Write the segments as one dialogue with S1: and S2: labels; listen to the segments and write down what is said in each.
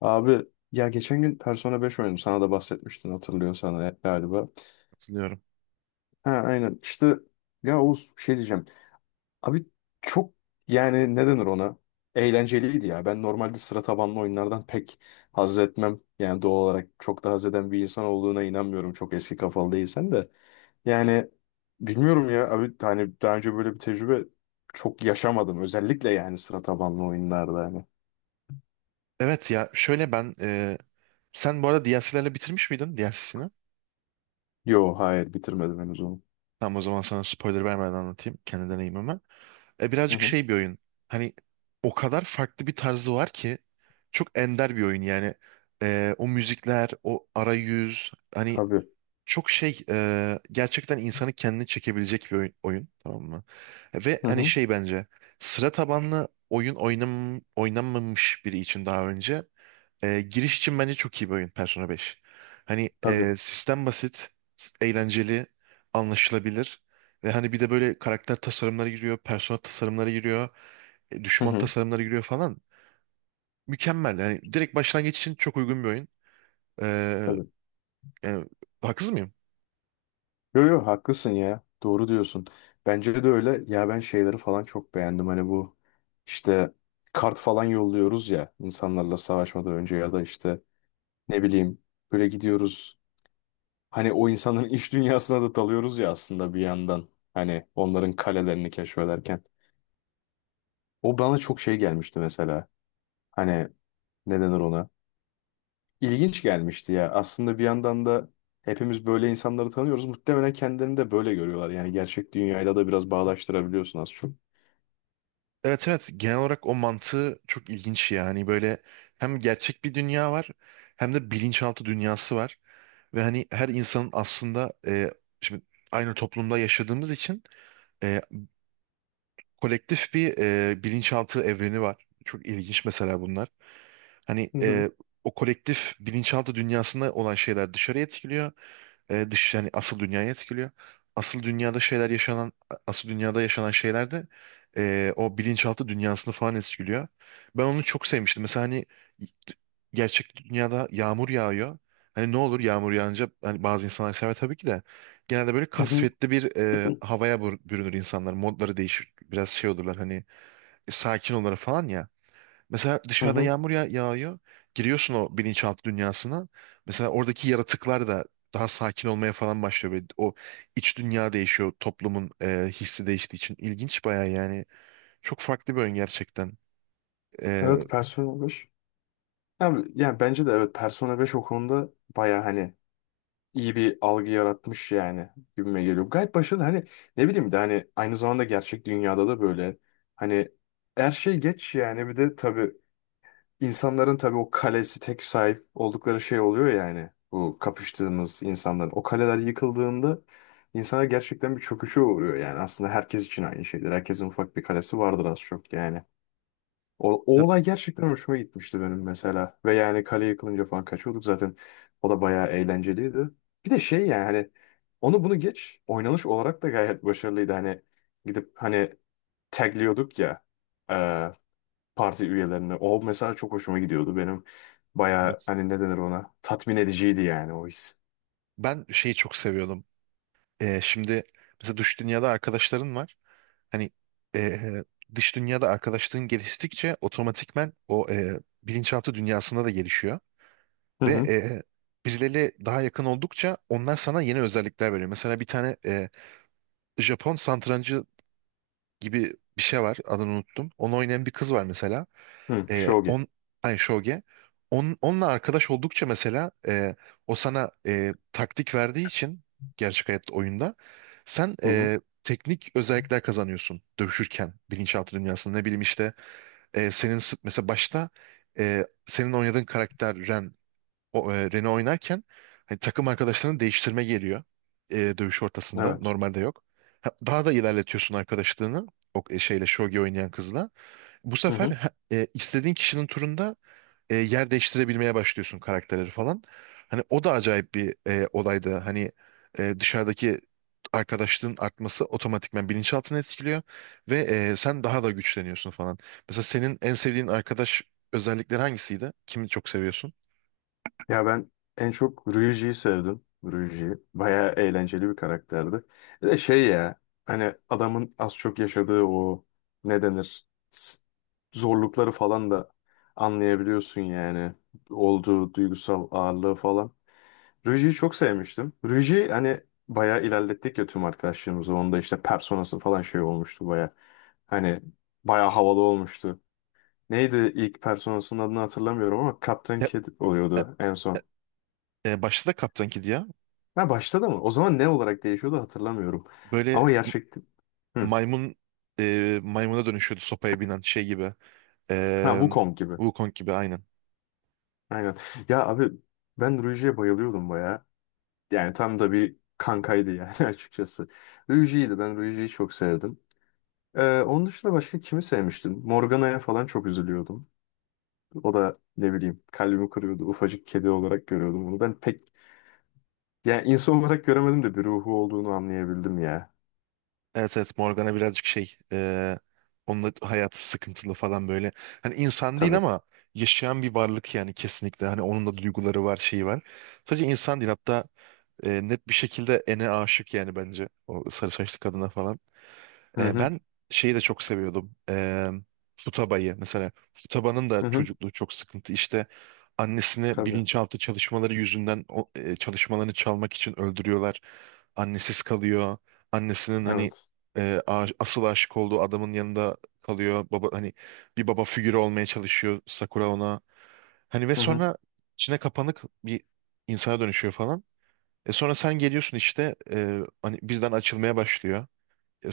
S1: Abi ya geçen gün Persona 5 oynadım. Sana da bahsetmiştin hatırlıyorsan galiba.
S2: Katılıyorum.
S1: Ha aynen. işte ya Oğuz şey diyeceğim. Abi çok yani ne denir ona? Eğlenceliydi ya. Ben normalde sıra tabanlı oyunlardan pek haz etmem. Yani doğal olarak çok da haz eden bir insan olduğuna inanmıyorum. Çok eski kafalı değilsen de. Yani bilmiyorum ya abi hani daha önce böyle bir tecrübe çok yaşamadım. Özellikle yani sıra tabanlı oyunlarda hani.
S2: Evet ya şöyle ben sen bu arada DLC'lerle bitirmiş miydin DLC'sini?
S1: Yo hayır bitirmedim henüz onu.
S2: Tamam o zaman sana spoiler vermeden anlatayım kendi deneyimimi.
S1: Hı
S2: Birazcık
S1: hı.
S2: şey bir oyun. Hani o kadar farklı bir tarzı var ki çok ender bir oyun yani. O müzikler, o arayüz hani
S1: Tabii.
S2: çok şey gerçekten insanı kendini çekebilecek bir oyun tamam mı? Ve
S1: Hı
S2: hani
S1: hı.
S2: şey bence sıra tabanlı oynanmamış biri için daha önce giriş için bence çok iyi bir oyun Persona 5. Hani
S1: Tabii.
S2: sistem basit, eğlenceli, anlaşılabilir. Ve hani bir de böyle karakter tasarımları giriyor, persona tasarımları giriyor,
S1: Hı
S2: düşman
S1: hı.
S2: tasarımları giriyor falan. Mükemmel. Yani direkt başlangıç için çok uygun bir oyun. E,
S1: Tabii.
S2: Yani haksız mıyım?
S1: Yo yo haklısın ya. Doğru diyorsun. Bence de öyle. Ya ben şeyleri falan çok beğendim. Hani bu işte kart falan yolluyoruz ya insanlarla savaşmadan önce ya da işte ne bileyim böyle gidiyoruz. Hani o insanın iç dünyasına da dalıyoruz ya aslında bir yandan. Hani onların kalelerini keşfederken. O bana çok şey gelmişti mesela. Hani ne denir ona? İlginç gelmişti ya. Aslında bir yandan da hepimiz böyle insanları tanıyoruz. Muhtemelen kendilerini de böyle görüyorlar. Yani gerçek dünyayla da biraz bağdaştırabiliyorsun az çok.
S2: Evet, evet, genel olarak o mantığı çok ilginç yani böyle hem gerçek bir dünya var hem de bilinçaltı dünyası var ve hani her insanın aslında şimdi aynı toplumda yaşadığımız için e, kolektif bir bilinçaltı evreni var. Çok ilginç mesela bunlar. Hani
S1: Hı hı.
S2: o kolektif bilinçaltı dünyasında olan şeyler dışarıya etkiliyor. Dış yani asıl dünyayı etkiliyor. Asıl dünyada şeyler yaşanan asıl dünyada yaşanan şeyler de o bilinçaltı dünyasını falan etkiliyor. Ben onu çok sevmiştim. Mesela hani gerçek dünyada yağmur yağıyor. Hani ne olur yağmur yağınca hani bazı insanlar sever tabii ki de genelde böyle
S1: Hı hı.
S2: kasvetli bir havaya bürünür insanlar. Modları değişir. Biraz şey olurlar hani sakin olur falan ya. Mesela
S1: Hı
S2: dışarıda
S1: hı.
S2: yağmur ya yağıyor. Giriyorsun o bilinçaltı dünyasına. Mesela oradaki yaratıklar da daha sakin olmaya falan başlıyor. Böyle o iç dünya değişiyor. Toplumun hissi değiştiği için. İlginç baya yani. Çok farklı bir oyun gerçekten. E,
S1: Evet Persona beş. Yani, bence de evet Persona beş o konuda baya hani iyi bir algı yaratmış yani gibime geliyor. Gayet başarılı hani ne bileyim de hani aynı zamanda gerçek dünyada da böyle hani her şey geç yani bir de tabii insanların tabii o kalesi tek sahip oldukları şey oluyor yani bu kapıştığımız insanların. O kaleler yıkıldığında insanlar gerçekten bir çöküşe uğruyor yani aslında herkes için aynı şeydir. Herkesin ufak bir kalesi vardır az çok yani. O
S2: ta-
S1: olay gerçekten hoşuma gitmişti benim mesela. Ve yani kale yıkılınca falan kaçıyorduk zaten. O da bayağı eğlenceliydi. Bir de şey yani hani onu bunu geç. Oynanış olarak da gayet başarılıydı. Hani gidip hani tagliyorduk ya e, parti üyelerini. O mesela çok hoşuma gidiyordu benim. Bayağı
S2: evet.
S1: hani ne denir ona? Tatmin ediciydi yani o his.
S2: Ben şeyi çok seviyordum. Şimdi mesela dış dünyada arkadaşların var. Hani e, dış dünyada arkadaşlığın geliştikçe otomatikmen o bilinçaltı dünyasında da gelişiyor.
S1: Hı
S2: Ve
S1: hı.
S2: birileriyle daha yakın oldukça onlar sana yeni özellikler veriyor. Mesela bir tane Japon satrancı gibi bir şey var. Adını unuttum. Onu oynayan bir kız var mesela.
S1: Hı,
S2: E,
S1: Shogi.
S2: on, Ay, Shoge. Onunla arkadaş oldukça mesela o sana taktik verdiği için gerçek hayatta oyunda sen
S1: Hı hı.
S2: teknik özellikler kazanıyorsun dövüşürken bilinçaltı dünyasında. Ne bileyim işte mesela başta senin oynadığın karakter Ren Rene oynarken hani takım arkadaşlarını değiştirme geliyor dövüş ortasında.
S1: Evet.
S2: Normalde yok. Ha, daha da ilerletiyorsun arkadaşlığını o şeyle Shogi oynayan kızla. Bu
S1: Hı
S2: sefer
S1: hı.
S2: ha, istediğin kişinin turunda yer değiştirebilmeye başlıyorsun karakterleri falan. Hani o da acayip bir olaydı. Hani dışarıdaki arkadaşlığın artması otomatikman bilinçaltını etkiliyor ve sen daha da güçleniyorsun falan. Mesela senin en sevdiğin arkadaş özellikleri hangisiydi? Kimi çok seviyorsun?
S1: Ya ben en çok Ryuji'yi sevdim. Ryuji bayağı eğlenceli bir karakterdi. Bir de şey ya hani adamın az çok yaşadığı o ne denir zorlukları falan da anlayabiliyorsun yani. Olduğu duygusal ağırlığı falan. Ryuji'yi çok sevmiştim. Ryuji hani bayağı ilerlettik ya tüm arkadaşlarımızı. Onda işte personası falan şey olmuştu bayağı. Hani bayağı havalı olmuştu. Neydi ilk personasının adını hatırlamıyorum ama Captain
S2: Ya,
S1: Kid
S2: e,
S1: oluyordu en son.
S2: Başta da Kaptan Kid ya.
S1: Ha başladı mı? O zaman ne olarak değişiyordu hatırlamıyorum.
S2: Böyle
S1: Ama gerçekten... Hı.
S2: maymun maymuna dönüşüyordu sopaya binen şey gibi.
S1: Ha
S2: E,
S1: Wukong gibi.
S2: Wukong gibi aynen.
S1: Aynen. Ya abi ben Ruiji'ye bayılıyordum baya. Yani tam da bir kankaydı yani açıkçası. Ruiji'ydi. Ben Ruiji'yi çok sevdim. Onun dışında başka kimi sevmiştim? Morgana'ya falan çok üzülüyordum. O da ne bileyim kalbimi kırıyordu. Ufacık kedi olarak görüyordum onu. Ben pek yani insan olarak göremedim de bir ruhu olduğunu anlayabildim ya.
S2: Evet, evet, Morgana birazcık şey onun da hayatı sıkıntılı falan böyle. Hani insan değil
S1: Tabii.
S2: ama yaşayan bir varlık yani kesinlikle. Hani onun da duyguları var şeyi var. Sadece insan değil hatta net bir şekilde Ene aşık yani bence. O sarı saçlı kadına falan.
S1: Hı hı.
S2: Ben şeyi de çok seviyordum. Futaba'yı mesela. Futaba'nın da
S1: Hı hı.
S2: çocukluğu çok sıkıntı. İşte annesini
S1: Tabii.
S2: bilinçaltı çalışmaları yüzünden çalışmalarını çalmak için öldürüyorlar. Annesiz kalıyor. Annesinin hani
S1: Evet.
S2: asıl aşık olduğu adamın yanında kalıyor. Baba hani bir baba figürü olmaya çalışıyor Sakura ona. Hani ve
S1: Hı hı.
S2: sonra içine kapanık bir insana dönüşüyor falan. Sonra sen geliyorsun işte hani birden açılmaya başlıyor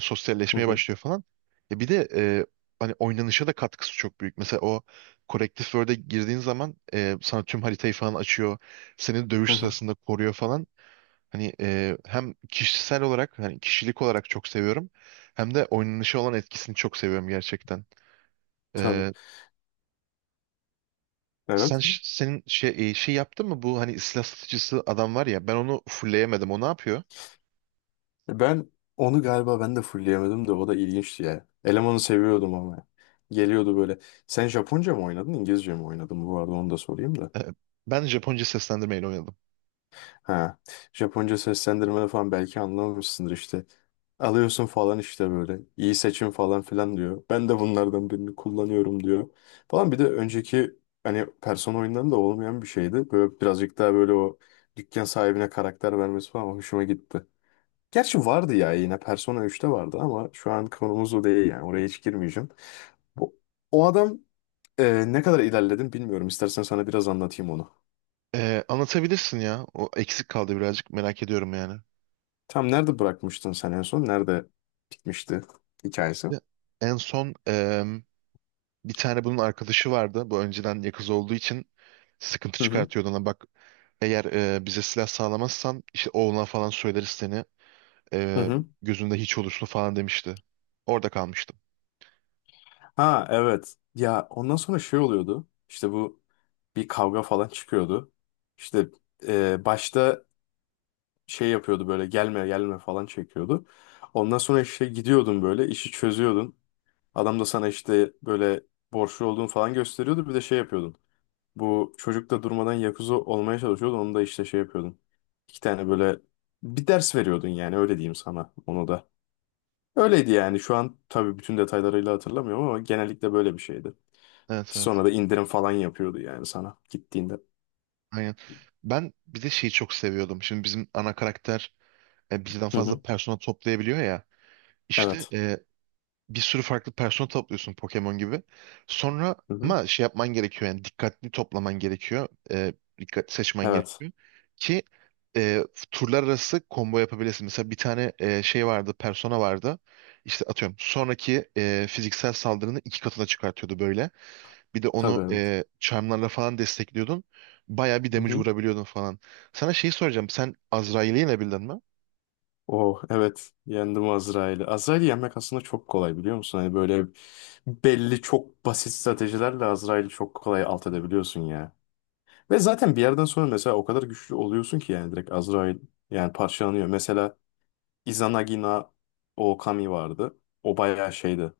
S1: Hı
S2: sosyalleşmeye
S1: hı.
S2: başlıyor falan. Bir de hani oynanışa da katkısı çok büyük. Mesela o Corrective Word'e girdiğin zaman sana tüm haritayı falan açıyor. Seni
S1: Hı
S2: dövüş
S1: hı.
S2: sırasında koruyor falan. Hani hem kişisel olarak hani kişilik olarak çok seviyorum. Hem de oynanışa olan etkisini çok seviyorum gerçekten.
S1: Tabii.
S2: E, sen
S1: Evet.
S2: ş- senin şey e, şey yaptın mı bu hani silah satıcısı adam var ya ben onu fullleyemedim. O ne yapıyor?
S1: Ben onu galiba ben de fullleyemedim de o da ilginçti ya. Elemanı seviyordum ama. Geliyordu böyle. Sen Japonca mı oynadın, İngilizce mi oynadın? Bu arada onu da sorayım da.
S2: E, Ben Japonca seslendirmeyle oynadım.
S1: Ha. Japonca seslendirmede falan belki anlamamışsındır işte. Alıyorsun falan işte böyle. İyi seçim falan filan diyor. Ben de bunlardan birini kullanıyorum diyor. Falan bir de önceki hani Persona oyunlarında olmayan bir şeydi. Böyle birazcık daha böyle o dükkan sahibine karakter vermesi falan hoşuma gitti. Gerçi vardı ya yine Persona 3'te vardı ama şu an konumuz o değil yani oraya hiç girmeyeceğim. Bu, o adam ne kadar ilerledin bilmiyorum. İstersen sana biraz anlatayım onu.
S2: Anlatabilirsin ya. O eksik kaldı birazcık merak ediyorum yani.
S1: Tam nerede bırakmıştın sen en son? Nerede bitmişti hikayesi?
S2: Ya, en son bir tane bunun arkadaşı vardı. Bu önceden yakız olduğu için sıkıntı
S1: Hı hı.
S2: çıkartıyordu ona. Bak eğer bize silah sağlamazsan işte oğluna falan söyleriz seni.
S1: Hı
S2: Eee,
S1: hı.
S2: Gözünde hiç olursun falan demişti. Orada kalmıştım.
S1: Ha evet. Ya ondan sonra şey oluyordu. İşte bu bir kavga falan çıkıyordu. İşte başta şey yapıyordu böyle gelme gelme falan çekiyordu. Ondan sonra işte gidiyordun böyle işi çözüyordun. Adam da sana işte böyle borçlu olduğunu falan gösteriyordu. Bir de şey yapıyordun. Bu çocuk da durmadan Yakuza olmaya çalışıyordu. Onu da işte şey yapıyordun. İki tane böyle bir ders veriyordun yani öyle diyeyim sana onu da. Öyleydi yani şu an tabii bütün detaylarıyla hatırlamıyorum ama genellikle böyle bir şeydi.
S2: Evet, evet.
S1: Sonra da indirim falan yapıyordu yani sana gittiğinde.
S2: Aynen. Ben bir de şeyi çok seviyordum. Şimdi bizim ana karakter birden
S1: Hı
S2: fazla
S1: hı.
S2: persona toplayabiliyor ya. İşte
S1: Evet.
S2: bir sürü farklı persona topluyorsun Pokemon gibi. Sonra
S1: Hı hı.
S2: ama şey yapman gerekiyor yani dikkatli toplaman gerekiyor. Dikkatli seçmen
S1: Evet.
S2: gerekiyor. Ki e, turlar arası combo yapabilirsin. Mesela bir tane şey vardı, persona vardı. İşte atıyorum sonraki fiziksel saldırını iki katına çıkartıyordu böyle. Bir de
S1: Tabii
S2: onu
S1: evet.
S2: charmlarla falan destekliyordun. Bayağı bir
S1: Hı
S2: damage
S1: hı.
S2: vurabiliyordun falan. Sana şeyi soracağım. Sen Azrail'i yenebildin mi?
S1: Oh evet yendim Azrail'i. Azrail'i yenmek aslında çok kolay biliyor musun? Hani böyle belli çok basit stratejilerle Azrail'i çok kolay alt edebiliyorsun ya. Ve zaten bir yerden sonra mesela o kadar güçlü oluyorsun ki yani direkt Azrail yani parçalanıyor. Mesela Izanagina Okami vardı. O bayağı şeydi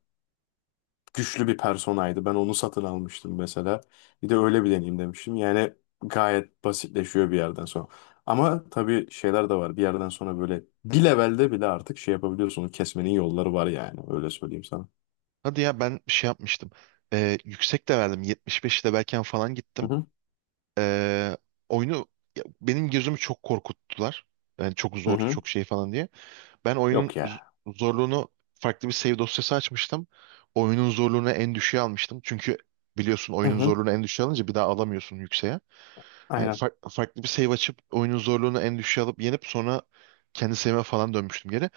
S1: güçlü bir personaydı. Ben onu satın almıştım mesela. Bir de öyle bir deneyim demiştim. Yani gayet basitleşiyor bir yerden sonra. Ama tabii şeyler de var. Bir yerden sonra böyle bir levelde bile artık şey yapabiliyorsun. Onu kesmenin yolları var yani. Öyle söyleyeyim sana.
S2: Hadi ya ben şey yapmıştım. Yüksek de verdim. 75 de belki falan
S1: Hı
S2: gittim.
S1: hı.
S2: E, Oyunu ya, benim gözümü çok korkuttular. Yani çok
S1: Hı
S2: zor,
S1: hı.
S2: çok şey falan diye. Ben oyunun
S1: Yok ya.
S2: zorluğunu farklı bir save dosyası açmıştım. Oyunun zorluğunu en düşüğe almıştım. Çünkü biliyorsun
S1: Hı
S2: oyunun
S1: hı.
S2: zorluğunu en düşüğe alınca bir daha alamıyorsun yükseğe. Hani
S1: Aynen.
S2: farklı bir save açıp oyunun zorluğunu en düşüğe alıp yenip sonra kendi save'e falan dönmüştüm geri.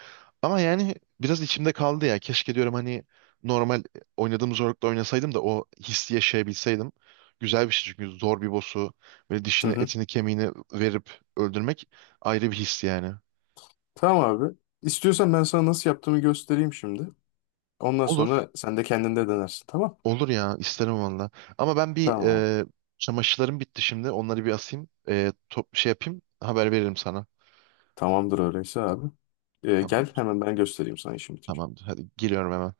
S2: Ama yani biraz içimde kaldı ya. Keşke diyorum hani normal oynadığım zorlukta oynasaydım da o hissi yaşayabilseydim. Güzel bir şey çünkü zor bir boss'u böyle
S1: Hı
S2: dişini
S1: hı.
S2: etini kemiğini verip öldürmek ayrı bir his yani.
S1: Tamam abi. İstiyorsan ben sana nasıl yaptığımı göstereyim şimdi. Ondan
S2: Olur.
S1: sonra sen de kendinde denersin. Tamam.
S2: Olur ya isterim valla. Ama ben bir
S1: Tamam.
S2: çamaşırlarım bitti şimdi. Onları bir asayım. Şey yapayım. Haber veririm sana.
S1: Tamamdır öyleyse abi. Gel
S2: Tamamdır.
S1: hemen ben göstereyim sana işim bitince.
S2: Tamamdır. Hadi giriyorum hemen.